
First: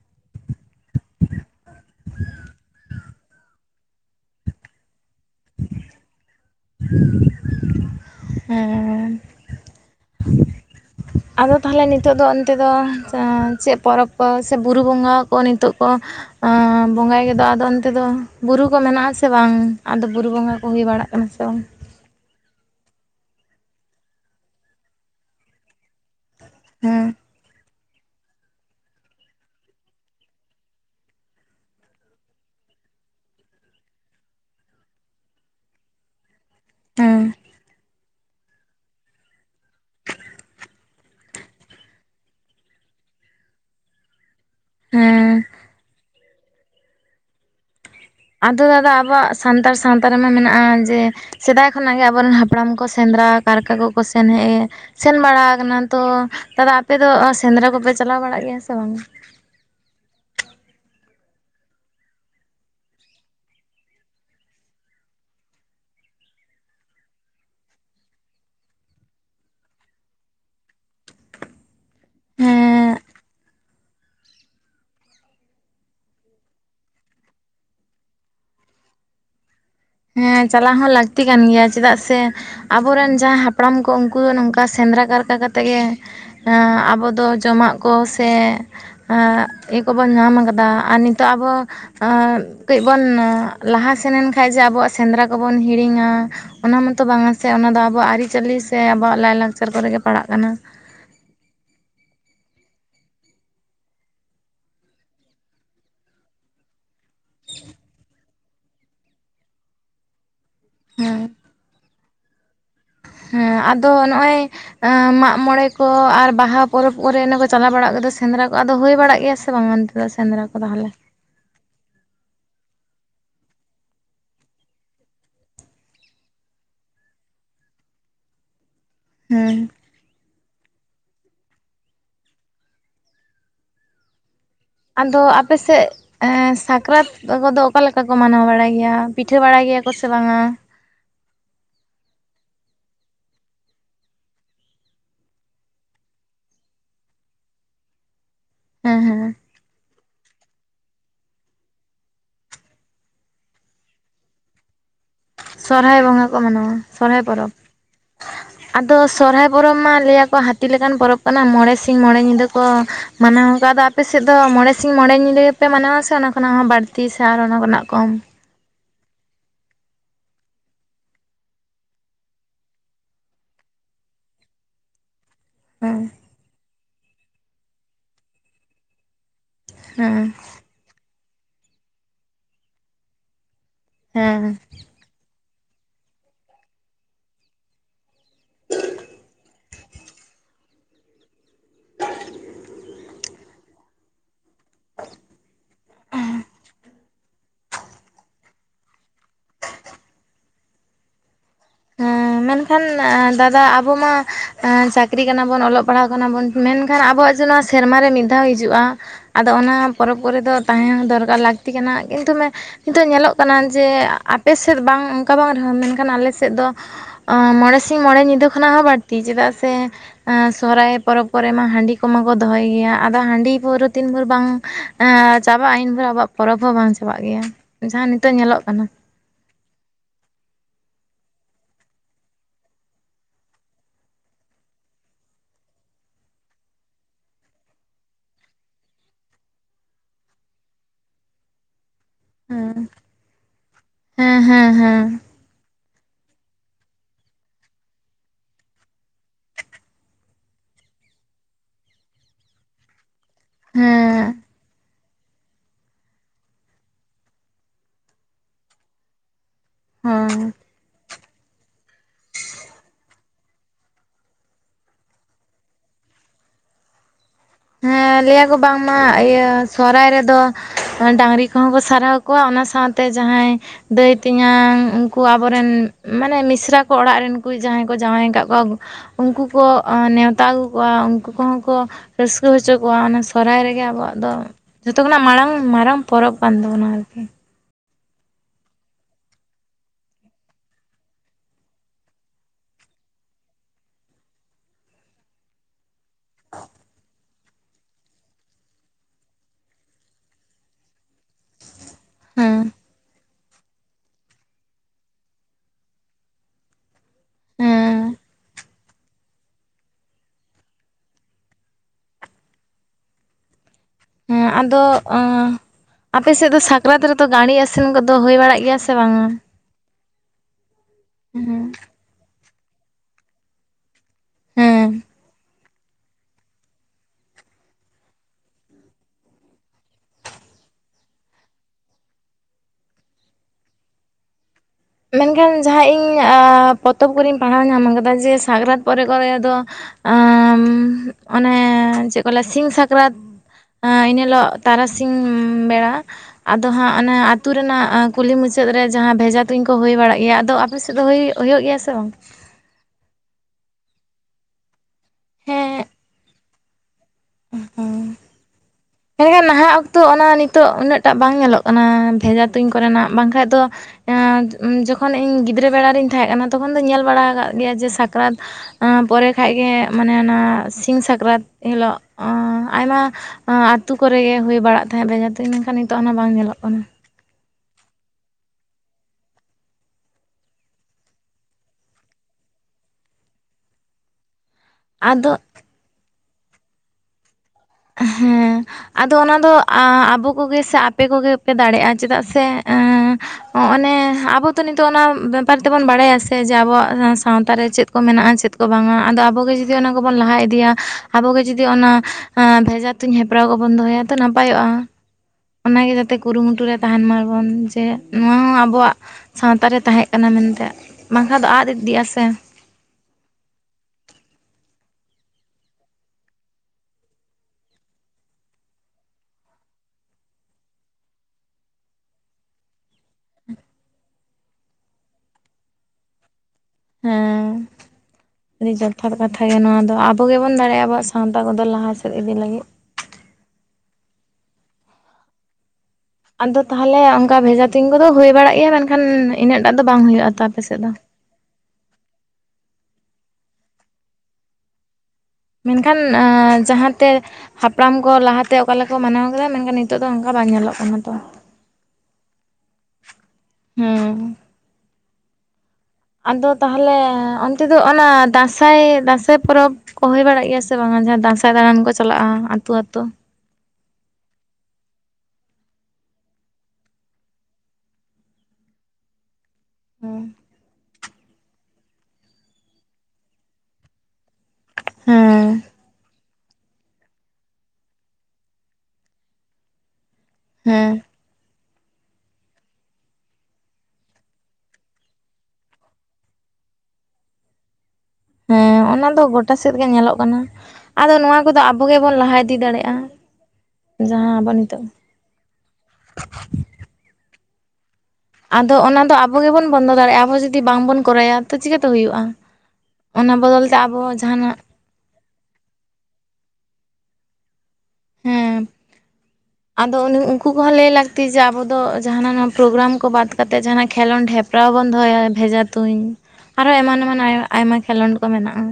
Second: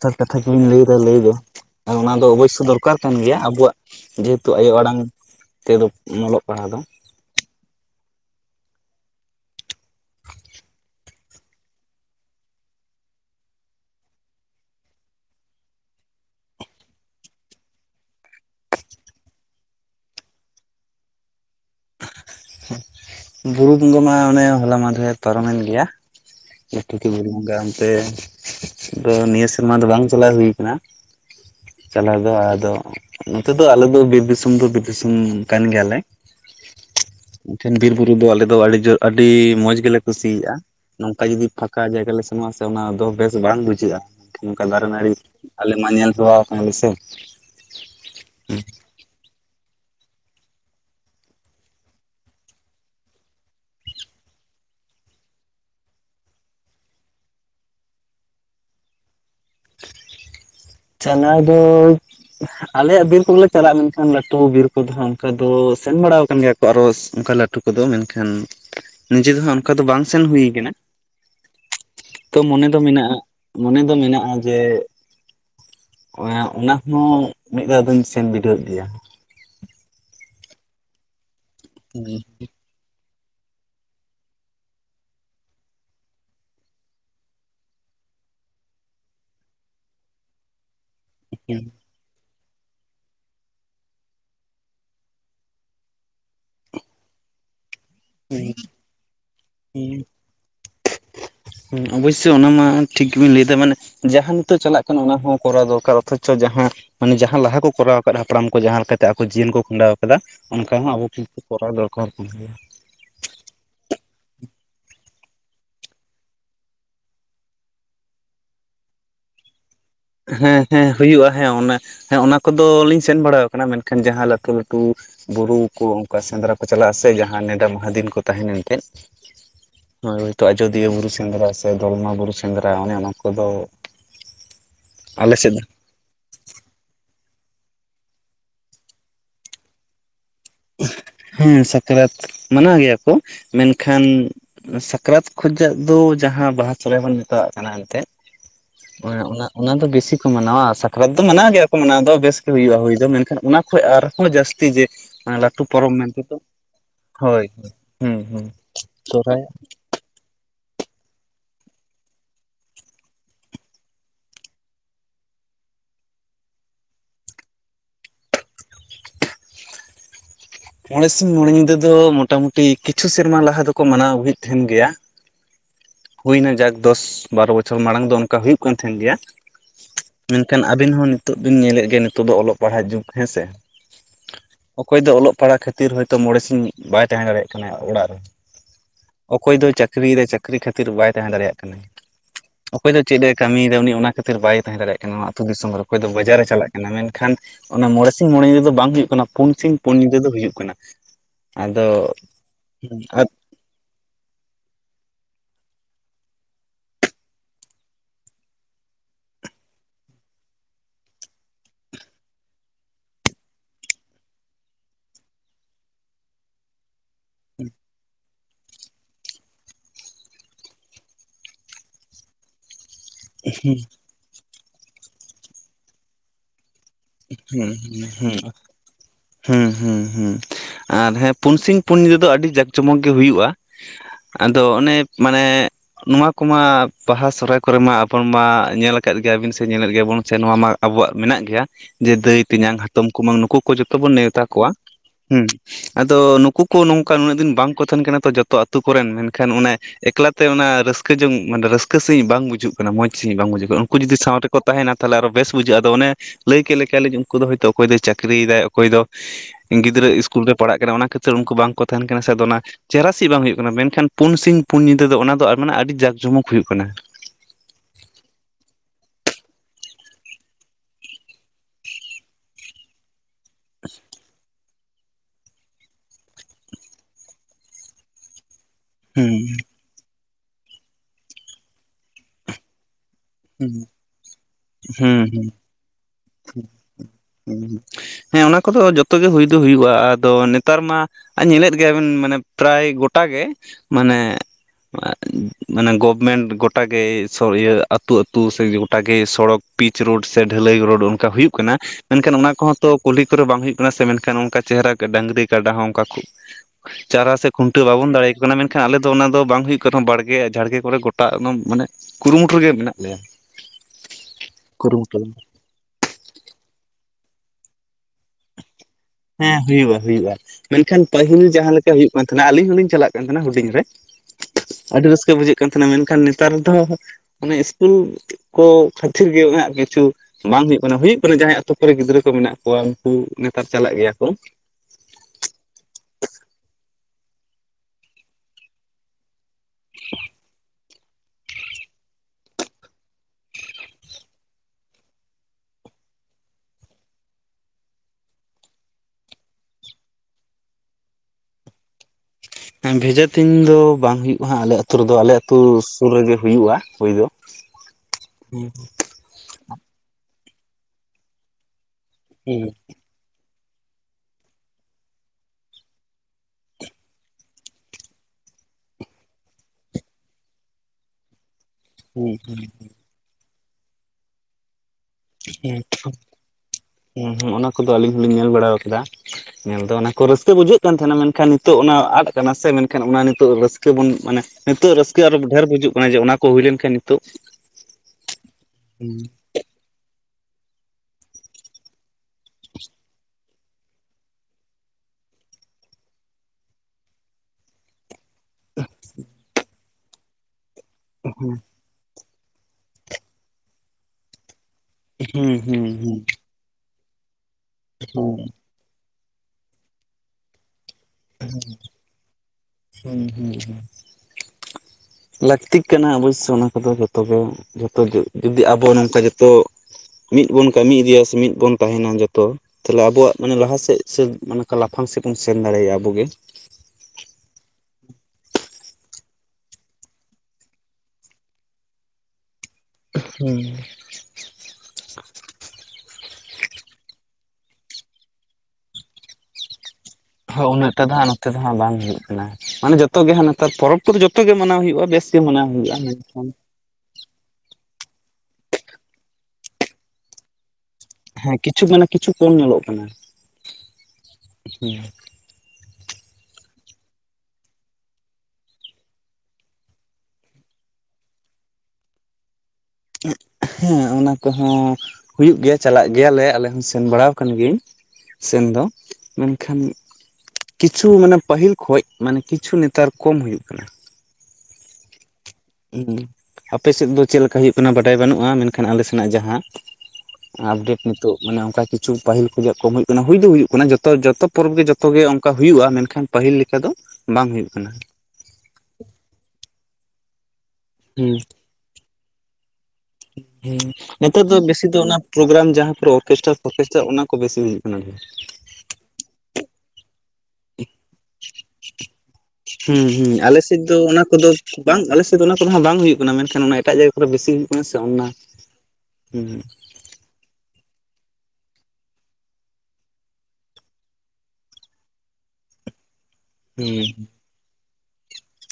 ᱠᱟᱛᱷᱟ ᱠᱚᱵᱤᱱ ᱞᱟᱹᱭ ᱮᱫᱟ ᱞᱟᱹᱭ ᱫᱚ ᱚᱱᱟ ᱫᱚ ᱚᱵᱚᱭᱥᱳ ᱫᱚᱨᱠᱟᱨ ᱠᱟᱱ ᱜᱮᱭᱟ ᱟᱵᱚᱣᱟᱜ ᱡᱮ ᱦᱮᱛᱩ ᱟᱭᱳ ᱟᱲᱟᱝ ᱛᱮᱫᱚ ᱚᱞᱚᱜ ᱯᱟᱲᱦᱟᱣ ᱫᱚ ᱦᱮᱸ [unintelligible] ᱟᱫᱚ ᱛᱟᱦᱚᱞᱮ ᱱᱤᱛᱚᱜ ᱫᱚ ᱚᱱᱛᱮ ᱫᱚ ᱪᱮᱫ ᱯᱚᱨᱚᱵᱽ ᱠᱚ ᱥᱮ ᱵᱩᱨᱩ ᱵᱚᱸᱜᱟ ᱠᱚ ᱱᱤᱛᱚᱜ ᱫᱚ ᱵᱚᱸᱜᱟᱭ ᱜᱮᱫᱚ ᱟᱫᱚ ᱚᱱᱛᱮ ᱫᱚ ᱵᱩᱨᱩ ᱠᱚ ᱢᱮᱱᱟᱜ ᱟᱥᱮ ᱵᱟᱝ ᱟᱫᱚ ᱵᱩᱨᱩ ᱵᱚᱸᱜᱟ ᱠᱚ ᱦᱩᱭ ᱵᱟᱲᱟᱜ ᱚᱱᱟ ᱥᱟᱶ ᱵᱩᱨᱩ ᱵᱚᱸᱜᱟ ᱢᱟ ᱚᱱᱮ ᱦᱚᱞᱟ ᱢᱟᱱᱫᱷᱮᱨ ᱯᱟᱨᱚᱢᱮᱱ ᱜᱮᱭᱟ ᱦᱮᱸ ᱞᱟᱹᱴᱩᱠᱤ ᱵᱩᱨᱩ ᱵᱚᱸᱜᱟ ᱚᱱᱛᱮ ᱫᱚ ᱱᱤᱭᱟᱹ ᱥᱮᱨᱢᱟ ᱫᱚ ᱵᱟᱝ ᱪᱟᱞᱟᱣ ᱦᱩᱭ ᱟᱠᱟᱱᱟ ᱪᱟᱞᱟᱣ ᱫᱚ ᱟᱫᱚ ᱱᱚᱛᱮ ᱫᱚ ᱟᱞᱮ ᱫᱚ ᱵᱤᱨ ᱫᱤᱥᱚᱢ ᱫᱚ ᱵᱤᱨ ᱫᱤᱥᱚᱢ ᱠᱟᱱ ᱜᱮᱭᱟᱞᱮ ᱦᱮᱸ ᱤᱠᱷᱟᱹᱱ ᱵᱤᱨ ᱵᱩᱨᱩ ᱫᱚ ᱟᱞᱮ ᱫᱚ ᱟᱹᱰᱤ ᱟᱹᱰᱤ ᱢᱚᱡᱽ ᱜᱮᱞᱮ ᱠᱩᱥᱤᱭᱟᱜᱼᱟ ᱚᱠᱟ ᱡᱩᱫᱤ ᱯᱷᱟᱸᱠᱟ ᱡᱟᱭᱜᱟ ᱞᱮ ᱥᱮᱱᱚᱜᱼᱟ ᱥᱮ ᱚᱱᱟ ᱫᱚ ᱵᱮᱥ ᱵᱟᱝ ᱵᱩᱡᱷᱟᱹᱜᱼᱟ ᱚᱱᱠᱟ ᱫᱟᱨᱮ ᱱᱟᱹᱲᱤ ᱦᱮᱸ ᱟᱞᱮ ᱢᱟ ᱧᱮᱞ ᱦᱮᱣᱟ ᱟᱠᱟᱱᱟ ᱞᱮ ᱥᱮ ᱟᱫᱚ ᱫᱟᱫᱟ ᱟᱵᱚᱣᱟᱜ ᱥᱟᱱᱛᱟᱲ ᱥᱟᱶᱛᱟ ᱨᱮᱢᱟ ᱢᱮᱱᱟᱜᱼᱟ ᱡᱮ ᱥᱮᱫᱟᱭ ᱠᱷᱚᱱᱟᱜ ᱜᱮ ᱟᱵᱚᱨᱮᱱ ᱦᱟᱯᱲᱟᱢ ᱠᱚ ᱥᱮᱸᱫᱽᱨᱟ ᱠᱟᱨᱠᱟ ᱠᱚᱠᱚ ᱥᱮᱱᱦᱮᱡ ᱥᱮᱱ ᱵᱟᱲᱟ ᱟᱠᱟᱱᱟ ᱛᱚ ᱫᱟᱫᱟ ᱟᱯᱮ ᱫᱚ ᱥᱮᱸᱫᱽᱨᱟ ᱠᱚᱯᱮ ᱪᱟᱞᱟᱣ ᱵᱟᱲᱟᱜ ᱜᱮᱭᱟ ᱥᱮ ᱵᱟᱝ ᱪᱟᱞᱟᱣ ᱫᱚ ᱟᱞᱮᱭᱟᱜ ᱵᱤᱨ ᱠᱚ ᱵᱚᱞᱮ ᱪᱟᱞᱟᱜᱼᱟ ᱢᱮᱱᱠᱷᱟᱱ ᱞᱟᱹᱴᱩ ᱵᱤᱨ ᱠᱚ ᱫᱚ ᱦᱟᱸᱜ ᱚᱱᱠᱟ ᱫᱚ ᱥᱮᱱ ᱵᱟᱲᱟ ᱟᱠᱟᱱ ᱜᱮᱭᱟ ᱠᱚ ᱟᱨᱥ ᱚᱱᱠᱟ ᱞᱟᱹᱴᱩ ᱠᱚᱫᱚ ᱢᱮᱱᱠᱷᱟᱱ ᱱᱤᱡᱮ ᱫᱚ ᱦᱟᱸᱜ ᱚᱱᱠᱟ ᱫᱚ ᱵᱟᱝ ᱥᱮᱱ ᱦᱩᱭ ᱠᱟᱱᱟ᱾ ᱛᱚ ᱢᱚᱱᱮ ᱫᱚ ᱦᱮᱸ ᱢᱮᱱᱟᱜᱼᱟ ᱢᱚᱱᱮ ᱫᱚ ᱢᱮᱱᱟᱜᱼᱟ ᱡᱮ ᱢᱟᱱᱮ ᱚᱱᱟᱜ ᱦᱚᱸ ᱢᱤᱫ ᱫᱷᱟᱣ ᱫᱚᱧ ᱥᱮᱱ ᱵᱤᱰᱟᱹᱣ ᱤᱫᱤᱭᱟ᱾ ᱦᱮᱸ ᱪᱟᱞᱟᱜ ᱦᱚᱸ ᱞᱟᱹᱠᱛᱤ ᱠᱟᱱ ᱜᱮᱭᱟ ᱪᱮᱫᱟᱜ ᱦᱩᱸ ᱥᱮ ᱟᱵᱚᱨᱮᱱ ᱡᱟᱦᱟᱸᱭ ᱦᱟᱯᱲᱟᱢ ᱠᱚ ᱩᱱᱠᱩ ᱫᱚ ᱱᱚᱝᱠᱟ ᱥᱮᱸᱫᱽᱨᱟ ᱠᱟᱨᱠᱟ ᱠᱟᱛᱮ ᱜᱮ ᱟᱵᱚ ᱫᱚ ᱡᱚᱢᱟᱜ ᱠᱚ ᱥᱮ ᱤᱭᱟᱹ ᱠᱚᱵᱚᱱ ᱧᱟᱢ ᱟᱠᱟᱫᱟ ᱟᱨ ᱱᱤᱛ ᱟᱵᱚ ᱦᱩᱸ ᱠᱟᱹᱡ ᱵᱚᱱ ᱞᱟᱦᱟ ᱥᱮᱱᱮᱱ ᱠᱷᱟᱡ ᱡᱮ ᱟᱵᱚᱣᱟᱜ ᱥᱮᱸᱫᱽᱨᱟ ᱠᱚᱵᱚᱱ ᱦᱤᱲᱤᱧᱟ ᱚᱱᱟ ᱢᱚᱛᱚ ᱵᱟᱝ ᱥᱮ ᱚᱱᱟ ᱫᱚ ᱟᱵᱚᱣᱟᱜ ᱟᱹᱨᱤ-ᱪᱟᱹᱞᱤ ᱥᱮ ᱟᱵᱚᱣᱟᱜ ᱞᱟᱭ ᱞᱟᱠᱪᱟᱨ ᱠᱚᱨᱮ ᱜᱮ ᱯᱟᱲᱟᱜ ᱠᱟᱱᱟ ᱦᱚᱸ ᱚᱵᱚᱥᱳᱭ ᱚᱱᱟ ᱢᱟ ᱴᱷᱤᱠ ᱜᱮᱵᱤᱱ ᱞᱟᱹᱭᱮᱫᱟ ᱢᱟᱱᱮ ᱡᱟᱦᱟᱸ ᱱᱤᱛᱚᱜ ᱪᱟᱞᱟᱜ ᱠᱟᱱᱟ ᱚᱱᱟ ᱦᱚᱸ ᱠᱚᱨᱟᱣ ᱫᱚᱨᱠᱟᱨ ᱚᱛᱷᱚᱪᱚ ᱡᱟᱦᱟᱸ ᱢᱟᱱᱮ ᱡᱟᱦᱟᱸ ᱞᱟᱦᱟ ᱠᱚ ᱠᱚᱨᱟᱣ ᱟᱠᱟᱫᱼᱟ ᱦᱟᱯᱲᱟᱢ ᱠᱚ ᱡᱟᱦᱟᱸ ᱞᱮᱠᱟᱛᱮ ᱟᱠᱚ ᱡᱤᱭᱚᱱ ᱠᱚ ᱠᱷᱟᱸᱰᱟᱣ ᱚᱱᱠᱟ ᱦᱚᱸ ᱟᱵᱚ ᱦᱮᱸ ᱠᱤᱱᱛᱩ ᱠᱚᱨᱟᱣ ᱫᱚᱨᱠᱟᱨ ᱠᱟᱱ ᱜᱮᱭᱟ᱾ ᱦᱮᱸ ᱟᱫᱚ ᱱᱚᱜᱼᱚᱭ ᱟᱸ ᱢᱟᱜ ᱢᱚᱬᱮ ᱠᱚ ᱟᱨ ᱵᱟᱦᱟ ᱯᱚᱨᱚᱵᱽ ᱠᱚᱨᱮ ᱤᱱᱟᱹ ᱠᱚ ᱪᱟᱞᱟᱣ ᱵᱟᱲᱟᱜ ᱠᱚᱫᱚ ᱥᱮᱸᱫᱽᱨᱟ ᱠᱚ᱾ ᱟᱫᱚ ᱦᱩᱭ ᱵᱟᱲᱟᱜ ᱜᱮᱭᱟ ᱥᱮ ᱵᱟᱝ ᱚᱱᱛᱮ? ᱫᱚ ᱥᱮᱸᱫᱽᱨᱟ ᱠᱚ ᱦᱮᱸ ᱦᱮᱸ ᱛᱟᱦᱚᱞᱮ ᱦᱩᱭᱩᱜᱼᱟ ᱦᱮᱸ ᱚᱱᱟ ᱦᱮᱸ ᱚᱱᱟ ᱠᱚᱫᱚᱞᱤᱧ ᱥᱮᱱ ᱵᱟᱲᱟ ᱠᱟᱱᱟ ᱢᱮᱱᱠᱷᱟᱱ ᱡᱟᱦᱟᱸ ᱞᱟᱹᱴᱩ ᱞᱟᱹᱴᱩ ᱵᱩᱨᱩ ᱠᱚ ᱚᱱᱠᱟ ᱥᱮᱸᱫᱽᱨᱟ ᱠᱚ ᱪᱟᱞᱟᱜᱼᱟᱥᱮ ᱡᱟᱦᱟᱸ ᱱᱮᱰᱟ ᱢᱟᱦᱟ ᱫᱤᱱ ᱠᱚ ᱛᱟᱦᱮ ᱮᱱᱛᱮᱫ᱾ ᱦᱩᱸ ᱦᱳᱭ ᱦᱳᱭᱛᱳ ᱟᱡᱚᱫᱤᱭᱟᱹ ᱵᱩᱨᱩ ᱥᱮᱸᱫᱽᱨᱟ ᱥᱮ ᱫᱚᱞᱢᱟ ᱵᱩᱨᱩ ᱥᱮᱸᱫᱽᱨᱟ ᱚᱱᱮ ᱚᱱᱟ ᱠᱚᱫᱚ᱾ ᱟᱫᱚ ᱟᱯᱮ ᱥᱮᱫ ᱮᱸ ᱥᱟᱠᱨᱟᱛ ᱠᱚᱫᱚ ᱚᱠᱟ ᱞᱮᱠᱟ ᱠᱚ ᱢᱟᱱᱟᱣ ᱵᱟᱲᱟᱭ ᱜᱮᱭᱟ ᱯᱤᱴᱷᱟᱹ ᱵᱟᱲᱟᱭ ᱜᱮᱭᱟ ᱠᱚ ᱥᱮ ᱵᱟᱝ-ᱟ? ᱦᱮᱸ ᱥᱟᱠᱨᱟᱛ ᱢᱟᱱᱟᱣ ᱜᱮᱭᱟ ᱠᱚ ᱢᱮᱱᱠᱷᱟᱱ ᱥᱟᱠᱨᱟᱛ ᱠᱷᱚᱡᱟᱜ ᱫᱚ ᱡᱟᱦᱟᱸ ᱵᱟᱦᱟ ᱥᱚᱨᱚᱦᱟᱭ ᱵᱚᱱ ᱢᱮᱛᱟᱣᱟᱜ ᱠᱟᱱᱟ ᱮᱱᱛᱮᱫ ᱦᱮᱸ ᱦᱮᱸ ᱢᱟᱱᱮ ᱚᱱᱟ ᱚᱱᱟ ᱫᱚ ᱵᱮᱥᱤ ᱠᱚ ᱢᱟᱱᱟᱣᱟ ᱥᱟᱠᱨᱟᱛ ᱫᱚ ᱢᱟᱱᱟᱣ ᱜᱮᱭᱟ ᱠᱚ ᱢᱟᱱᱟᱣ ᱫᱚ ᱵᱮᱥ ᱜᱮ ᱦᱩᱭᱩᱜᱼᱟ ᱦᱩᱭ ᱫᱚ ᱢᱮᱱᱠᱷᱟᱱ ᱚᱱᱟ ᱠᱷᱚᱱ ᱟᱨᱦᱚᱸ ᱡᱟᱹᱥᱛᱤ ᱡᱮ ᱞᱟᱹᱴᱩ ᱯᱚᱨᱚᱵᱽ ᱥᱚᱨᱦᱟᱭ ᱢᱮᱱᱛᱮ ᱵᱚᱸᱜᱟ ᱠᱚ ᱫᱚ ᱢᱟᱱᱟᱣᱟ ᱥᱚᱨᱦᱟᱭ ᱦᱳᱭ ᱯᱚᱨᱚᱵᱽ ᱦᱩᱸ ᱦᱩᱸ ᱟᱫᱚ ᱥᱚᱨᱦᱟᱭ ᱯᱚᱨᱚᱵᱽ ᱢᱟ ᱞᱟᱹᱭᱟᱠᱚ ᱦᱟᱛᱤ ᱦᱟᱛᱤ ᱞᱮᱠᱟᱱ ᱯᱚᱨᱚᱵᱽ ᱠᱟᱱᱟ ᱢᱚᱬᱮ ᱥᱤᱧ ᱢᱚᱬᱮ ᱧᱤᱫᱟᱹ ᱠᱚ ᱢᱟᱱᱟᱣ ᱟᱠᱟᱫᱟ ᱟᱯᱮᱥᱮᱫ ᱫᱚ ᱢᱚᱬᱮ ᱥᱤᱧ ᱢᱚᱬᱮ ᱧᱤᱫᱟᱹ ᱯᱮ ᱢᱟᱱᱟᱣᱟ ᱥᱮ ᱚᱱᱟ ᱠᱷᱚᱱᱟᱜ ᱦᱚᱸ ᱵᱟᱹᱲᱛᱤ ᱥᱮ ᱟᱨᱦᱚ ᱚᱱᱟ ᱠᱷᱚᱱᱟᱜ ᱠᱚᱢ ᱢᱚᱬᱮ ᱥᱤᱧ ᱢᱚᱬᱮ ᱧᱤᱫᱟᱹ ᱫᱚ ᱢᱚᱴᱟ ᱢᱩᱴᱤ ᱠᱤᱪᱷᱩ ᱥᱮᱨᱢᱟ ᱞᱟᱦᱟ ᱫᱚᱠᱚ ᱢᱟᱱᱟᱣ ᱟᱹᱜᱩᱭᱮᱫ ᱛᱟᱦᱮᱱ ᱜᱮᱭᱟ᱾ ᱦᱮᱸ ᱦᱩᱭᱱᱟ ᱡᱟᱠ ᱫᱚᱥ ᱵᱟᱨᱚ ᱵᱚᱪᱷᱚᱨ ᱢᱟᱲᱟᱝ ᱫᱚ ᱚᱱᱠᱟ ᱦᱩᱭᱩᱜ ᱠᱟᱱ ᱛᱟᱦᱮᱱ ᱜᱮᱭᱟ᱾ ᱦᱸ ᱢᱮᱱᱠᱷᱟᱱ ᱟᱵᱤᱱ ᱦᱚᱸ ᱱᱤᱛᱚᱜ ᱵᱤᱱ ᱧᱮᱞᱮᱫ ᱜᱮᱭᱟ ᱱᱤᱛᱚᱜ ᱫᱚ ᱚᱞᱚᱜ ᱯᱟᱲᱦᱟ ᱡᱩᱜᱽ᱾ ᱦᱮᱸᱥᱮ? ᱦᱮᱸ ᱦᱮᱸ ᱚᱠᱚᱭ ᱫᱚ ᱚᱞᱚᱜ ᱯᱟᱲᱦᱟᱜ ᱠᱷᱟᱹᱛᱤᱨ ᱦᱚᱭᱛᱳ ᱢᱚᱬᱮ ᱥᱤᱧ ᱵᱟᱭ ᱛᱟᱦᱮᱸ ᱫᱟᱲᱮᱭᱟᱜ ᱠᱟᱱᱟ ᱚᱲᱟᱜ ᱨᱮᱫᱚ᱾ ᱚᱠᱚᱭ ᱫᱚᱭ ᱪᱟᱠᱨᱤ ᱨᱮ ᱪᱟᱠᱨᱤ ᱠᱷᱟᱛᱤᱨ᱾ ᱠᱷᱟᱹᱛᱤᱨ ᱵᱟᱭ ᱛᱟᱦᱮᱸ ᱫᱟᱲᱮᱭᱟᱜ ᱠᱟᱱᱟ ᱚᱠᱚᱭ ᱫᱚ ᱪᱮᱫ ᱮ ᱠᱟᱹᱢᱤᱭᱮᱫᱟ ᱩᱱᱤ ᱚᱱᱟ ᱠᱷᱟᱹᱛᱤᱨ ᱵᱟᱭ ᱛᱟᱦᱮᱸ ᱫᱟᱲᱮᱭᱟᱜ ᱠᱟᱱᱟ ᱱᱚᱣᱟ ᱟᱹᱛᱩ ᱫᱤᱥᱚᱢ ᱨᱮ ᱚᱠᱚᱭ ᱫᱚ ᱵᱟᱡᱟᱨᱼᱮ ᱪᱟᱞᱟᱜ ᱠᱟᱱᱟ ᱢᱮᱱᱠᱷᱟᱱ ᱚᱱᱮ ᱢᱚᱬᱮ ᱥᱤᱧ ᱢᱚᱬᱮ ᱧᱤᱫᱟᱹ ᱫᱚ ᱵᱟᱝ ᱦᱩᱭᱩᱜ ᱠᱟᱱᱟ ᱯᱩᱱ ᱥᱤᱧ ᱯᱩᱱ ᱧᱤᱫᱟᱹ ᱫᱚ ᱦᱩᱭᱩᱜ ᱠᱟᱱᱟ ᱟᱫᱚ ᱦᱮᱸ ᱢᱮᱱᱠᱷᱟᱱ ᱟᱨ ᱫᱟᱫᱟ ᱟᱵᱚ ᱢᱟ ᱮᱸ ᱪᱟᱹᱠᱨᱤ ᱠᱟᱱᱟ ᱵᱚᱱ ᱚᱞᱚᱜ ᱯᱟᱲᱦᱟᱣ ᱠᱟᱱᱟ ᱵᱚᱱ ᱢᱮᱱᱠᱷᱟᱱ ᱟᱵᱚᱣᱟᱜ ᱡᱮ ᱱᱚᱣᱟ ᱥᱮᱨᱢᱟ ᱨᱮ ᱢᱤᱫ ᱫᱷᱟᱣ ᱦᱤᱡᱩᱜᱼᱟ ᱟᱫᱚ ᱚᱱᱟ ᱯᱚᱨᱚᱵᱽ ᱠᱚᱨᱮ ᱫᱚ ᱛᱟᱦᱮᱸ ᱦᱚᱸ ᱫᱚᱨᱠᱟᱨ ᱞᱟᱹᱠᱛᱤ ᱠᱟᱱᱟ ᱠᱤᱱᱛᱩ ᱢᱮ ᱱᱤᱛᱚᱜ ᱧᱮᱞᱚᱜ ᱠᱟᱱᱟ ᱡᱮ ᱟᱯᱮ ᱥᱮᱫ ᱵᱟᱝ ᱚᱱᱠᱟ ᱵᱟᱝ ᱨᱮᱦᱚᱸ ᱢᱮᱱᱠᱷᱟᱱ ᱟᱞᱮ ᱥᱮᱫ ᱫᱚ ᱟᱸ ᱢᱚᱬᱮ ᱥᱤᱧ ᱢᱚᱬᱮ ᱧᱤᱫᱟᱹ ᱠᱷᱚᱱᱟᱜ ᱦᱚᱸ ᱵᱟᱲ ᱛᱤ ᱪᱮᱫᱟᱜ ᱥᱮ ᱥᱚᱦᱚᱨᱟᱭ ᱯᱚᱨᱚᱵᱽ ᱠᱚᱨᱮ ᱢᱟ ᱦᱟᱺᱰᱤ ᱠᱚᱢᱟ ᱠᱚ ᱫᱚᱦᱚᱭ ᱜᱮᱭᱟ᱾ ᱟᱫᱚ ᱦᱟᱺᱰᱤ ᱯᱟᱹᱣᱨᱟᱹ ᱛᱤᱱ ᱵᱷᱚᱨ ᱵᱟᱝ ᱮᱸ ᱪᱟᱵᱟᱜᱼᱟ ᱤᱱ ᱵᱷᱚᱨ ᱟᱵᱚᱣᱟᱜ ᱯᱚᱨᱚᱵᱽ ᱦᱚᱸ ᱵᱟᱝ ᱪᱟᱵᱟᱜ ᱜᱮᱭᱟ ᱦᱩᱸ ᱡᱟᱦᱟᱸ ᱦᱩᱸ ᱱᱤᱛᱚᱜ ᱦᱩᱸ ᱧᱮᱞᱚᱜ ᱠᱟᱱᱟ᱾ ᱦᱩᱸ ᱦᱩᱸ ᱦᱩᱸ ᱟᱨ ᱦᱮᱸ ᱯᱩᱱᱥᱤᱧ ᱯᱩᱱᱱᱤᱫᱟᱹ ᱫᱚ ᱟᱹᱰᱤ ᱡᱟᱠ ᱡᱚᱢᱚᱠ ᱜᱮ ᱦᱩᱭᱩᱜᱼᱟ᱾ ᱟᱫᱚ ᱚᱱᱮ ᱢᱟᱱᱮ ᱱᱚᱣᱟ ᱠᱚᱢᱟ ᱵᱟᱦᱟ ᱥᱚᱦᱨᱟᱭ ᱠᱚᱨᱮ ᱢᱟ ᱟᱵᱚᱱ ᱢᱟ ᱧᱮᱞ ᱟᱠᱟᱫ ᱜᱮᱭᱟᱵᱤᱱ ᱥᱮ ᱧᱮᱞᱮᱫ ᱜᱮᱭᱟᱵᱚᱱ ᱥᱮ ᱱᱚᱣᱟ ᱢᱟ ᱟᱵᱚᱣᱟᱜ ᱢᱮᱱᱟᱜ ᱜᱮᱭᱟ ᱡᱮ ᱫᱟᱹᱭ, ᱛᱮᱧᱟᱝ, ᱦᱮᱸ ᱦᱟᱛᱚᱢ, ᱠᱩᱢᱟᱹᱝ ᱱᱩᱠᱩ ᱠᱚ ᱡᱚᱛᱚ ᱵᱚᱱ ᱦᱮᱸ ᱱᱮᱣᱛᱟ ᱠᱚᱣᱟ᱾ ᱦᱮᱸ ᱦᱮᱸ ᱟᱫᱚ ᱱᱩᱠᱩ ᱠᱚ ᱱᱚᱝᱠᱟ ᱩᱱᱟᱹᱜ ᱫᱤᱱ ᱵᱟᱝᱠᱚ ᱛᱟᱦᱮᱱ ᱠᱟᱱᱟ ᱛᱚ ᱡᱚᱛᱚ ᱟᱛᱳ ᱠᱚᱨᱮᱱ ᱢᱮᱱᱠᱷᱟᱱ ᱚᱱᱮ ᱮᱠᱞᱟᱛᱮ ᱚᱱᱟ ᱨᱟᱹᱥᱠᱟᱹ ᱡᱚᱝ ᱢᱟᱱᱮ ᱨᱟᱹᱥᱠᱟᱹ ᱥᱟᱺᱦᱤᱡ ᱵᱟᱝ ᱵᱩᱡᱷᱩᱜ ᱢᱚᱡᱽᱥᱟᱦᱤᱡ ᱵᱟᱝ ᱵᱩᱡᱷᱟᱹᱣᱼᱟ ᱩᱱᱠᱩ ᱡᱩᱫᱤ ᱦᱮᱸ ᱥᱟᱶ ᱨᱮᱠᱚ ᱛᱟᱦᱮᱱᱟ ᱛᱟᱦᱚᱞᱮ ᱟᱨᱚ ᱵᱮᱥ ᱵᱩᱡᱟᱹᱜᱼᱟ ᱟᱫᱚ ᱚᱱᱮ ᱞᱟᱹᱭ ᱠᱮᱫ ᱞᱮᱠᱟᱭᱞᱤᱧ ᱩᱱᱠᱩ ᱫᱚᱭᱛ ᱚᱠᱚᱭ ᱫᱚᱭ ᱪᱟᱹᱠᱨᱤᱭᱮᱫᱟᱭ ᱚᱠᱚᱭ ᱫᱚ ᱜᱤᱫᱽᱨᱟᱹ ᱤᱥᱠᱩᱞ ᱦᱮᱸ ᱨᱮ ᱯᱟᱲᱦᱟᱜ ᱠᱟᱱᱟ ᱚᱱᱟ ᱠᱷᱟᱹᱛᱤᱨ ᱩᱱᱠᱩ ᱵᱟᱝᱠᱚ ᱛᱟᱦᱮᱱ ᱠᱟᱱᱟ ᱥᱮ ᱟᱫᱚ ᱚᱱᱟ ᱪᱮᱦᱨᱟ ᱥᱟᱦᱤᱜ ᱵᱟᱝ ᱦᱩᱭᱩᱜ ᱠᱟᱱᱟ ᱢᱮᱱᱠᱷᱟᱱ ᱯᱩᱱ ᱥᱤᱧ ᱯᱩᱱ ᱧᱤᱫᱟᱹ ᱫᱚ ᱚᱱᱟ ᱫᱚ ᱢᱟᱱᱮ ᱟᱹᱰᱤ ᱡᱟᱠ ᱡᱚᱢᱚᱠ ᱦᱩᱭᱩᱜ ᱠᱟᱱᱟ᱾ ᱦᱮᱸ ᱞᱟᱹᱭᱟᱠᱚ ᱵᱟᱝᱢᱟ ᱤᱭᱟᱹ ᱥᱚᱦᱨᱟᱭ ᱨᱮᱫᱚ ᱰᱟᱝᱨᱤ ᱠᱚᱦᱚᱸ ᱠᱚ ᱥᱟᱨᱦᱟᱣ ᱠᱚᱣᱟ ᱚᱱᱟ ᱥᱟᱶᱛᱮ ᱡᱟᱦᱟᱸᱭ ᱫᱟᱹᱭ, ᱛᱮᱧᱟᱝ ᱩᱱᱠᱩ ᱟᱵᱚᱨᱮᱱ ᱢᱟᱱᱮ ᱢᱤᱥᱨᱟ ᱠᱚ ᱚᱲᱟᱜ ᱨᱮᱱ ᱠᱚ ᱡᱟᱦᱟᱸᱭ ᱠᱚ ᱡᱟᱶᱟᱭ ᱟᱠᱟᱫ ᱠᱚᱣᱟ ᱦᱩᱸ ᱩᱱᱠᱩ ᱠᱚ ᱱᱮᱶᱛᱟ ᱟᱜᱩ ᱠᱚᱣᱟ ᱩᱱᱠᱩ ᱠᱚᱦᱚᱸ ᱠᱚ ᱨᱟᱹᱥᱠᱟᱹ ᱦᱚᱪᱚ ᱠᱚᱣᱟ ᱚᱱᱟ ᱥᱚᱦᱚᱨᱟᱭ ᱦᱩᱸ ᱨᱮᱜᱮ ᱟᱵᱚᱣᱟᱜ ᱫᱚ ᱡᱚᱛᱚ ᱦᱩᱸ ᱠᱷᱚᱱᱟᱜ ᱦᱩᱸ ᱢᱟᱨᱟᱝ ᱢᱟᱨᱟᱝ ᱯᱚᱨᱚᱵᱽ ᱠᱟᱱ ᱛᱟᱵᱚᱱᱟ ᱟᱨᱠᱤ ᱦᱮᱸ ᱚᱱᱟ ᱠᱚᱫᱚ ᱡᱚᱛᱚ ᱜᱮ ᱦᱩᱭ ᱫᱚ ᱦᱩᱭᱩᱜᱼᱟ ᱟᱫᱚ ᱱᱮᱛᱟᱨ ᱢᱟ ᱟᱨ ᱧᱮᱞᱮᱫ ᱜᱮᱭᱟᱵᱤᱱ ᱢᱟᱱᱮ ᱯᱨᱟᱭ ᱜᱚᱴᱟ ᱜᱮ ᱢᱟᱱᱮ ᱢᱟᱱᱮ ᱜᱚ ᱢᱮᱱ ᱜᱚᱴᱟᱜᱮ ᱤᱭᱟᱹ ᱟᱹᱛᱩ ᱟᱹᱛᱩ ᱥᱮ ᱜᱚᱴᱟᱜᱮ ᱥᱚᱲᱚᱠ ᱯᱤᱪ ᱨᱳᱰ ᱥᱮ ᱰᱷᱟᱹᱞᱟᱹᱭ ᱨᱳᱰ ᱦᱩᱭᱩᱜ ᱠᱟᱱᱟ ᱢᱮᱱᱠᱷᱟᱱ ᱚᱱᱟ ᱦᱮᱸ ᱠᱚᱦᱚᱸ ᱛᱚ ᱠᱩᱞᱤ ᱠᱚ ᱵᱟᱝ ᱦᱩᱭᱩᱜ ᱠᱟᱱᱟ ᱥᱮ ᱢᱮᱱᱠᱷᱟᱱ ᱚᱱᱠᱟ ᱪᱮᱦᱨᱟ ᱰᱟᱹᱟᱝᱨᱤ ᱠᱟᱰᱟ ᱦᱚᱸ ᱚᱱᱠᱟ ᱠᱚ ᱪᱟᱨᱟ ᱥᱮ ᱠᱷᱩᱱᱴᱟᱹᱣ ᱵᱟᱵᱚᱱ ᱦᱮᱸ ᱫᱟᱲᱮᱭᱟ ᱠᱚ ᱠᱟᱱᱟ ᱢᱮᱱᱠᱷᱟᱱ ᱟᱞᱮ ᱫᱚ ᱚᱱᱟ ᱫᱚ ᱵᱟᱝ ᱦᱩᱭᱩᱜ ᱠᱟᱱᱟ ᱵᱟᱲᱜᱮ ᱡᱷᱟᱲᱜᱮ ᱠᱚᱨᱮ ᱜᱚᱴᱟ ᱢᱟᱱᱮ ᱠᱩᱨᱩᱢᱩᱴᱩ ᱨᱮᱜᱮ ᱢᱮᱱᱟᱜ ᱞᱮᱭᱟ ᱦᱮᱸ ᱟᱫᱚ ᱠᱩᱨᱩᱢᱩᱴᱩ ᱟᱯᱮᱥᱮᱫ ᱫᱚ ᱥᱟᱠᱨᱟᱛ ᱨᱮᱫᱟ ᱜᱟᱲᱤ ᱟᱹᱥᱮᱱ ᱠᱚᱫᱚ ᱦᱩᱭ ᱵᱟᱲᱟᱜ ᱜᱮᱭᱟ ᱥᱮ ᱵᱟᱝ ᱟ ᱦᱮᱸ ᱦᱩᱭᱩᱜᱼᱟ ᱦᱩᱭᱩᱜᱼᱟ ᱢᱮᱱᱠᱷᱟᱱ ᱯᱟᱹᱦᱤᱞ ᱦᱮᱸ ᱡᱟᱦᱟᱸ ᱞᱮᱠᱟ ᱦᱩᱭᱩᱜ ᱛᱟᱦᱮᱱᱟ ᱟᱹᱞᱤᱧ ᱦᱚᱞᱤᱧ ᱪᱟᱞᱟᱜ ᱠᱟᱱ ᱛᱟᱦᱮᱱᱟ ᱦᱩᱰᱤᱧ ᱨᱮ ᱦᱮᱸ ᱟᱹᱰᱤ ᱨᱟᱹᱥᱠᱟᱹ ᱵᱩᱡᱷᱟᱹᱜ ᱠᱟᱱ ᱛᱟᱦᱮᱱᱟ ᱢᱮᱱᱠᱷᱟᱱ ᱱᱮᱛᱟᱨ ᱫᱚ ᱢᱟᱱᱮ ᱥᱠᱩᱞ ᱠᱚ ᱠᱷᱟᱹᱛᱤᱨ ᱜᱮ ᱩᱱᱟ. ᱜ ᱠᱤᱪᱷᱩ ᱵᱟᱝ ᱦᱩᱭᱩᱜ ᱠᱟᱱᱟ ᱦᱩᱭᱩᱜ ᱠᱟᱱᱟ ᱡᱟᱦᱟᱸᱭ ᱟᱛᱳ ᱠᱚᱨᱮ ᱜᱤᱫᱽᱨᱟᱹ ᱠᱚ ᱢᱮᱱᱟᱜ ᱠᱚᱣᱟ ᱩᱱᱠᱩ ᱱᱮᱛᱟᱨ ᱪᱟᱞᱟᱜ ᱜᱮᱭᱟ ᱠᱚ ᱢᱮᱱᱠᱷᱟᱱ ᱡᱟᱦᱟᱸ ᱤᱧ ᱯᱚᱛᱚᱵ ᱠᱚᱨᱮᱧ ᱯᱟᱲᱦᱟᱣ ᱧᱟᱢ ᱟᱠᱟᱫᱟ ᱡᱮ ᱥᱟᱠᱨᱟᱛ ᱯᱚᱨᱮ ᱠᱚᱨᱮ ᱫᱚ ᱚᱱᱮ ᱪᱮᱫ ᱠᱚ ᱞ ᱥᱤᱧ ᱥᱟᱠᱨᱟᱛ ᱮᱱ ᱦᱤᱞᱳᱜ ᱛᱟᱨᱟᱥᱤᱧ ᱵᱮᱲᱟ ᱟᱫᱚ ᱦᱟᱸᱜ ᱚᱱᱮ ᱟ ᱟᱹᱛᱩ ᱨᱮᱱᱟᱜ ᱠᱩᱞᱤ ᱢᱩᱪᱟᱹᱫ ᱨᱮ ᱡᱟᱦᱟᱸ ᱵᱷᱮᱡᱟ ᱩᱛᱩᱧ ᱠᱚ ᱦᱩᱭ ᱵᱟᱲᱟᱜ ᱜᱮᱭᱟ ᱟᱫᱚ ᱟᱯᱮ ᱥᱮᱫ ᱫᱚ ᱦᱩᱭᱩᱜ ᱜᱮᱭᱟ ᱥᱮ ᱵᱟᱝ ᱦᱮᱸ ᱵᱷᱮᱡᱟ ᱛᱩᱧ ᱫᱚ ᱵᱟᱝ ᱦᱩᱭᱩᱜ ᱦᱞ ᱟᱞᱮ ᱟᱨᱳ ᱨᱮᱫᱚ ᱟᱞᱮ ᱦᱮᱸ ᱟᱛᱳᱥᱩᱨ ᱨᱮᱜᱮ ᱦᱩᱭᱩᱜᱼᱟ ᱦᱳᱭ ᱫᱚ ᱦᱩ ᱦᱮ ᱦᱮ ᱱᱟᱦᱟᱜ ᱚᱠᱛᱚ ᱚᱱᱟ ᱱᱤᱛᱚᱜ ᱩᱱᱟᱹᱜ ᱴᱟᱜ ᱵᱟᱝ ᱧᱮᱞᱚᱜ ᱠᱟᱱᱟ ᱵᱷᱮᱡᱟ ᱦᱩᱸ ᱛᱩᱧ ᱠᱚᱨᱮᱱᱟᱜ ᱵᱟᱝᱠᱷᱟ ᱫᱚ ᱡᱚᱠᱷᱚᱱ ᱤᱧ ᱜᱤᱫᱽᱨᱟᱹ ᱵᱮᱲᱟᱟᱨᱤᱧ ᱛᱟᱦᱮᱸ ᱠᱟᱱᱟ ᱛᱚᱠᱷᱚᱱ ᱫᱚᱧ ᱧᱮᱞ ᱵᱟᱲᱟ ᱟᱠᱟᱫ ᱜᱮᱭᱟ ᱡᱮ ᱥᱟᱠᱨᱟᱛ ᱯᱚᱨᱮ ᱠᱷᱟᱡᱜ ᱢᱟᱱᱮ ᱚᱱᱟ ᱥᱤᱧ ᱥᱟᱠᱨᱟᱛ ᱦᱤᱞᱳᱜ ᱦᱩᱸ ᱦᱩᱸ ᱟᱭᱢᱟ ᱟᱛᱳ ᱠᱚᱨᱮᱜ ᱜᱮ ᱦᱩᱭ ᱵᱟᱲᱟᱜ ᱛᱟᱦᱮᱸ ᱵᱮᱡᱷᱟ ᱛᱚ ᱢᱮᱱᱠᱷᱟᱱ ᱱᱤᱛᱚᱜ ᱦᱟᱱᱟ ᱵᱟᱝ ᱧᱮᱞᱚᱜ ᱠᱟᱱᱟ ᱦᱸ ᱦᱸ ᱚᱱᱟ ᱠᱚᱫᱚ ᱟᱹᱞᱤᱧ ᱦᱚᱞᱤᱧ ᱧᱮᱞ ᱵᱟᱲᱟ ᱟᱠᱟᱫᱟ ᱧᱮᱞ ᱫᱚ ᱚᱱᱟ ᱠᱚ ᱨᱟᱹᱥᱠᱟᱹ ᱵᱩᱡᱷᱟᱹᱜ ᱠᱟᱱ ᱛᱟᱦᱮᱱᱟ ᱢᱮᱱᱠᱷᱟᱱ ᱱᱤᱛᱚᱜ ᱚᱱᱟ ᱟᱫ ᱠᱟᱱᱟ ᱥᱮ ᱢᱮᱱᱠᱷᱟᱱ ᱚᱱᱟ ᱱᱤᱛᱚᱜ ᱨᱟᱹᱥᱠᱟᱹ ᱵᱚᱱ ᱢᱟᱱᱮ ᱱᱤᱛᱚᱜ ᱨᱟᱹᱥᱠᱟᱹ ᱟᱫᱚ ᱟᱨᱚ ᱰᱷᱮᱨ ᱵᱩᱡᱩᱜ ᱠᱟᱱᱟ ᱡᱮ ᱚᱱᱟ ᱠᱚ ᱦᱩᱭ ᱞᱮᱱᱠᱷᱟᱱ ᱱᱤᱛᱚᱜ ᱦᱮᱸ ᱟᱫᱚ ᱦᱩᱸ ᱚᱱᱟ ᱫᱚ ᱟᱵᱚ ᱠᱚᱜᱮ ᱥᱮ ᱟᱯᱮ ᱠᱚᱜᱮ ᱯᱮ ᱫᱟᱲᱮᱭᱟᱜᱼᱟ ᱪᱮᱫᱟᱜ ᱥᱮ ᱜ ᱚᱱᱮ ᱟᱵᱚ ᱛᱚ ᱱᱤᱛᱚᱜ ᱚᱱᱟ ᱵᱮᱯᱟᱨ ᱛᱮᱵᱚᱱ ᱵᱟᱲᱟᱭᱟ ᱥᱮ ᱡᱮ ᱟᱵᱚᱣᱟᱜ ᱥᱟᱶᱛᱟ ᱨᱮ ᱪᱮᱫ ᱠᱚ ᱢᱮᱱᱟᱜᱼᱟ ᱪᱮᱫ ᱠᱚ ᱵᱟᱝᱟ ᱟᱫᱚ ᱟᱵᱚᱜᱮ ᱡᱩᱫᱤ ᱚᱱᱟ ᱠᱚᱵᱚᱱ ᱞᱟᱦᱟ ᱤᱫᱤᱭᱟ ᱟᱵᱚᱜᱮ ᱡᱩᱫᱤ ᱚᱱᱟ ᱵᱷᱮᱡᱟ ᱛᱩᱧ ᱦᱮᱯᱨᱟᱣ ᱠᱚᱵᱚᱱ ᱫᱚᱦᱚᱭᱟ ᱛᱚ ᱱᱟᱯᱟᱭᱚᱜᱼᱟ ᱦᱩᱸ ᱦᱩᱸ ᱚᱱᱟᱜᱮ ᱡᱟᱛᱮ ᱠᱩᱨᱩᱢᱩᱴᱩ ᱨᱮ ᱛᱟᱦᱮᱱ ᱢᱟᱵᱚᱱ ᱡᱮ ᱱᱚᱣᱟ ᱦᱩᱸ ᱦᱚᱸ ᱟᱵᱚᱣᱟᱜ ᱥᱟᱶᱛᱟ ᱨᱮ ᱛᱟᱦᱮᱸ ᱠᱟᱱᱟ ᱢᱮᱱᱛᱮ ᱵᱟᱝᱠᱷᱟᱱ ᱫᱚ ᱟᱫ ᱤᱫᱤᱜᱼᱟ ᱥᱮ ᱦᱩᱸ ᱦᱩᱸ ᱦᱩᱸ ᱞᱟᱹᱠᱛᱤᱜ ᱠᱟᱱᱟ ᱚᱵᱚᱥᱥᱳᱭ ᱚᱱᱟ ᱠᱚᱫᱚ ᱡᱚᱛᱚ ᱜᱮ ᱡᱚᱛᱚ ᱡᱩᱚᱫᱤ ᱟᱵᱚ ᱱᱚᱝᱠᱟ ᱡᱚᱛᱚ ᱢᱤᱫ ᱵᱚᱱ ᱠᱟᱹᱢᱤ ᱤᱫᱤᱭᱟ ᱥᱮ ᱢᱤᱫ ᱵᱚᱱ ᱛᱟᱦᱮᱱᱟ ᱡᱚᱛᱚ ᱛᱟᱦᱞᱮ ᱟᱵᱚᱣᱟᱜ ᱢᱟᱱ ᱞᱟᱦᱟ ᱥᱮᱫ ᱥᱮ ᱞᱟᱯᱷᱟᱝ ᱥᱮᱫ ᱵᱚᱱ ᱥᱮᱱ ᱫᱟᱲᱮᱭᱟᱜᱼᱟ ᱟᱵᱩᱜ ᱜᱮ ᱦᱮᱸ ᱟᱹᱰᱤ ᱡᱚᱛᱷᱟᱛ ᱠᱟᱛᱷᱟ ᱜᱮ ᱱᱚᱣᱟ ᱫᱚ ᱟᱵᱚ ᱜᱮᱵᱚᱱ ᱫᱟᱲᱮᱭᱟᱜᱼᱟ ᱟᱵᱚᱣᱟᱜ ᱥᱟᱶᱛᱟ ᱠᱚᱫᱚ ᱞᱟᱦᱟ ᱥᱮᱫ ᱤᱫᱤ ᱞᱟᱹᱜᱤᱫ ᱦᱮᱸ ᱟᱫᱚ ᱛᱟᱦᱚᱞᱮ ᱚᱱᱠᱟ ᱵᱷᱮᱡᱟ ᱛᱤᱧ ᱠᱚᱫᱚ ᱦᱩᱭ ᱵᱟᱲᱟᱜ ᱜᱮᱭᱟ ᱢᱮᱱᱠᱷᱟᱱ ᱤᱱᱟᱹᱜᱴᱟᱜ ᱫᱚ ᱵᱟᱝ ᱦᱩᱭᱩᱜᱼᱟ ᱛᱚ ᱦ ᱟᱯᱮ ᱥᱮᱫ ᱩᱱᱟᱹᱜ ᱴᱴᱟ ᱫᱚ ᱦᱟᱜ ᱱᱚᱛᱮ ᱫᱚ ᱦᱜ ᱵᱟᱝ ᱦᱩᱭᱩᱜ ᱠᱟᱱᱟ ᱢᱟᱱᱮ ᱡᱚᱛᱚ ᱜᱮ ᱦᱜ ᱱᱮᱛᱟᱨ ᱯᱚᱨᱚᱵᱽ ᱠᱚᱫᱚ ᱡᱚᱛᱚ ᱜᱮ ᱢᱟᱱᱟᱣ ᱦᱩᱭᱩᱜᱼᱟ ᱵᱮᱥ ᱜᱮ ᱢᱟᱱᱟᱣ ᱦᱩᱭᱩᱜᱼᱟ ᱢᱮᱱᱠᱷᱟᱱ ᱡᱟᱦᱟᱸᱛᱮ ᱦᱟᱯᱲᱟᱢ ᱠᱚ ᱞᱟᱦᱟᱛᱮ ᱚᱠᱟ ᱞᱮᱠᱟ ᱠᱚ ᱢᱟᱱᱟᱣ ᱠᱮᱫᱟ ᱢᱮᱱᱠᱷᱟᱱ ᱱᱤᱛᱚᱜ ᱫᱚ ᱚᱱᱠᱟ ᱵᱟᱝ ᱧᱮᱞᱚᱜ ᱠᱟᱱᱟ ᱛᱚ ᱦᱮᱸ ᱠᱤᱪᱷᱩ ᱢᱟᱱᱮ ᱠᱤᱪᱷᱩ ᱠᱚᱢ ᱧᱮᱞᱚᱜ ᱠᱟᱱᱟ ᱦᱮᱸ ᱦᱮᱸ ᱟᱫᱚ ᱛᱟᱦᱚᱞᱮ ᱚᱱᱛᱮ ᱫᱚ ᱚᱱᱟ ᱫᱟᱸᱥᱟᱭ ᱫᱟᱸᱥᱟᱭ ᱯᱚᱨᱚᱵᱽ ᱠᱚ ᱦᱩᱭ ᱵᱟᱲᱟᱜ ᱜᱮᱭᱟ ᱥᱮ ᱵᱟᱝ ᱡᱟᱦᱟᱸ ᱫᱟᱸᱥᱟᱭ ᱫᱟᱬᱟᱱ ᱠᱚ ᱪᱟᱞᱟᱜᱼᱟ ᱟᱹᱛᱩ ᱟ ᱟᱹᱛᱩᱳ ᱦᱮᱸ ᱚᱱᱟ ᱠᱚᱦᱚᱸ ᱦᱩᱭᱩᱜ ᱜᱮᱭᱟ ᱪᱟᱞᱟᱜ ᱜᱮᱭᱟᱞᱮ ᱟᱞᱮ ᱦᱚᱸ ᱥᱮᱱ ᱵᱟᱲᱟ ᱟᱠᱟᱱ ᱜᱤᱭᱟᱹᱧ ᱥᱮᱱ ᱫᱚ ᱮᱠᱷᱟᱱ ᱠᱤᱪᱷᱩ ᱢᱟᱱᱮ ᱯᱟᱹᱦᱤᱞ ᱠᱷᱚᱱᱚ ᱢᱟᱱᱮ ᱠᱤᱪᱷᱩ ᱱᱮᱛᱟᱨ ᱠᱚᱢ ᱦᱩᱭᱩᱜ ᱠᱟᱱᱟ ᱦᱮᱸ ᱦᱩᱸ ᱟᱯᱮ ᱥᱮᱫ ᱫᱚ ᱪᱮᱫ ᱞᱮᱠᱟ ᱦᱩᱭᱩᱜ ᱠᱟᱱᱟ ᱵᱟᱰᱟᱭ ᱵᱟᱹᱱᱩᱜᱼᱟ ᱢᱮᱱᱠᱷᱟᱱ ᱟᱞᱮ ᱥᱮᱱᱟᱜ ᱡᱟᱦᱟᱸ ᱦᱮᱸ ᱟᱯᱰᱮᱴ [unintelligible] ᱛᱳ ᱢᱟᱱᱮ ᱚᱱᱠᱟ ᱠᱤᱪᱷᱩ ᱯᱟᱹᱦᱤᱞ ᱠᱷᱚᱡ ᱠᱚᱢ ᱦᱩᱭᱩᱜ ᱠᱟᱱᱟ ᱦᱩᱭ ᱫᱚ ᱦᱩᱭᱩᱜ ᱠᱟᱱᱟ ᱡᱚᱛᱚ ᱡᱚᱛᱚ ᱯᱚᱨᱚᱵ ᱜᱮ ᱡᱚᱛᱚ ᱜᱮ ᱚᱱᱠᱟ ᱦᱩᱭᱩᱜᱼᱟ ᱢᱮᱱᱠᱷᱟᱱ ᱯᱟᱹᱦᱤᱞ ᱞᱮᱠᱟ ᱫᱚ ᱵᱟᱝ ᱦᱩᱭᱩᱜ ᱠᱟᱱᱟ ᱦᱮᱸ ᱚᱱᱟ ᱫᱚ ᱜᱚᱴᱟ ᱥᱮᱫ ᱜᱮ ᱧᱮᱞᱚᱜ ᱠᱟᱱᱟ ᱟᱫᱚ ᱦᱩᱸ ᱱᱚᱣᱟ ᱠᱚᱫᱚ ᱟᱵᱚ ᱜᱮᱵᱚᱱ ᱞᱟᱦᱟ ᱤᱫᱤ ᱫᱟᱲᱮᱭᱟᱜᱼᱟ ᱡᱟᱦᱟᱸ ᱱᱮᱛᱟᱨ ᱟᱵᱚ ᱫᱚ ᱱᱤᱛᱚᱜ ᱵᱮᱥᱤ ᱫᱚ ᱚᱱᱟ ᱯᱨᱳᱜᱨᱟᱢ ᱡᱟᱦᱟᱸ ᱠᱚᱨᱮ ᱚᱨᱠᱮᱥᱴᱨᱟ ᱯᱷᱮᱥᱴ ᱚᱱᱟ ᱵᱮᱥᱤ ᱦᱩᱭᱩᱜ ᱠᱟᱱᱟ ᱜᱮᱭᱟ ᱟᱫᱚ ᱚᱱᱟ ᱫᱚ ᱟᱵᱚ ᱜᱮᱵᱚᱱ ᱵᱚᱱᱫᱚ ᱫᱟᱲᱮᱭᱟᱜᱼᱟ ᱟᱵᱚ ᱡᱩᱫᱤ ᱵᱟᱝᱵᱚᱱ ᱠᱚᱨᱟᱭᱟ ᱛᱚ ᱪᱤᱠᱟᱹᱛᱮ ᱦᱩᱭᱩᱜᱼᱟ ᱦᱩᱸ ᱦᱩᱸ ᱚᱱᱟ ᱟᱞᱮ ᱵᱚᱫᱚᱞ ᱛᱮ ᱥᱮᱫ ᱫᱚ ᱟᱵᱚ ᱚᱱᱟ ᱠᱚᱫᱚ ᱡᱟᱦᱟᱸᱱᱟᱜ ᱵᱟᱝ ᱟᱞᱮᱮᱥᱮᱫ ᱫᱚ ᱚᱱᱟ ᱠᱚᱫᱚ ᱵᱟᱝ ᱦᱩᱭᱩᱜ ᱠᱟᱱᱟ ᱢᱮᱱᱠᱷᱟᱱ ᱚᱱᱟ ᱮᱴᱟᱜ ᱡᱟᱭᱜᱟ ᱠᱚᱨᱮ ᱵᱮᱥᱤ ᱦᱩᱭᱩᱜ ᱠᱟᱱᱟ ᱥᱮ ᱚᱱᱟ ᱦᱮᱸ ᱦᱩᱸ ᱟᱫᱚ ᱩᱱᱤ ᱩᱱᱠᱩ ᱠᱚᱦᱚᱸ ᱞᱟᱹᱭ ᱞᱟᱹᱠᱛᱤ ᱡᱮ ᱟᱵᱚ ᱡᱟᱦᱟᱱᱟ ᱱᱚᱣᱟ ᱯᱨᱳᱜᱨᱟᱢ ᱠᱚ ᱵᱟᱫ ᱠᱟᱛᱮ ᱡᱟᱦᱟᱱᱟᱜ ᱠᱷᱮᱞᱳᱰ ᱰᱷᱮᱯ ᱦᱮᱯᱨᱟᱣ ᱵᱚᱱ ᱫᱚᱦᱚᱭᱟ ᱵᱷᱮᱡᱟ ᱛᱩᱧ ᱟᱨᱚ ᱦᱩᱸ ᱮᱢᱟᱱ ᱮᱢᱟᱱ ᱟᱭ ᱟᱭᱢᱟ ᱠᱷᱮᱞᱳᱰ ᱠᱚ ᱢᱮᱱᱟᱜᱼᱟ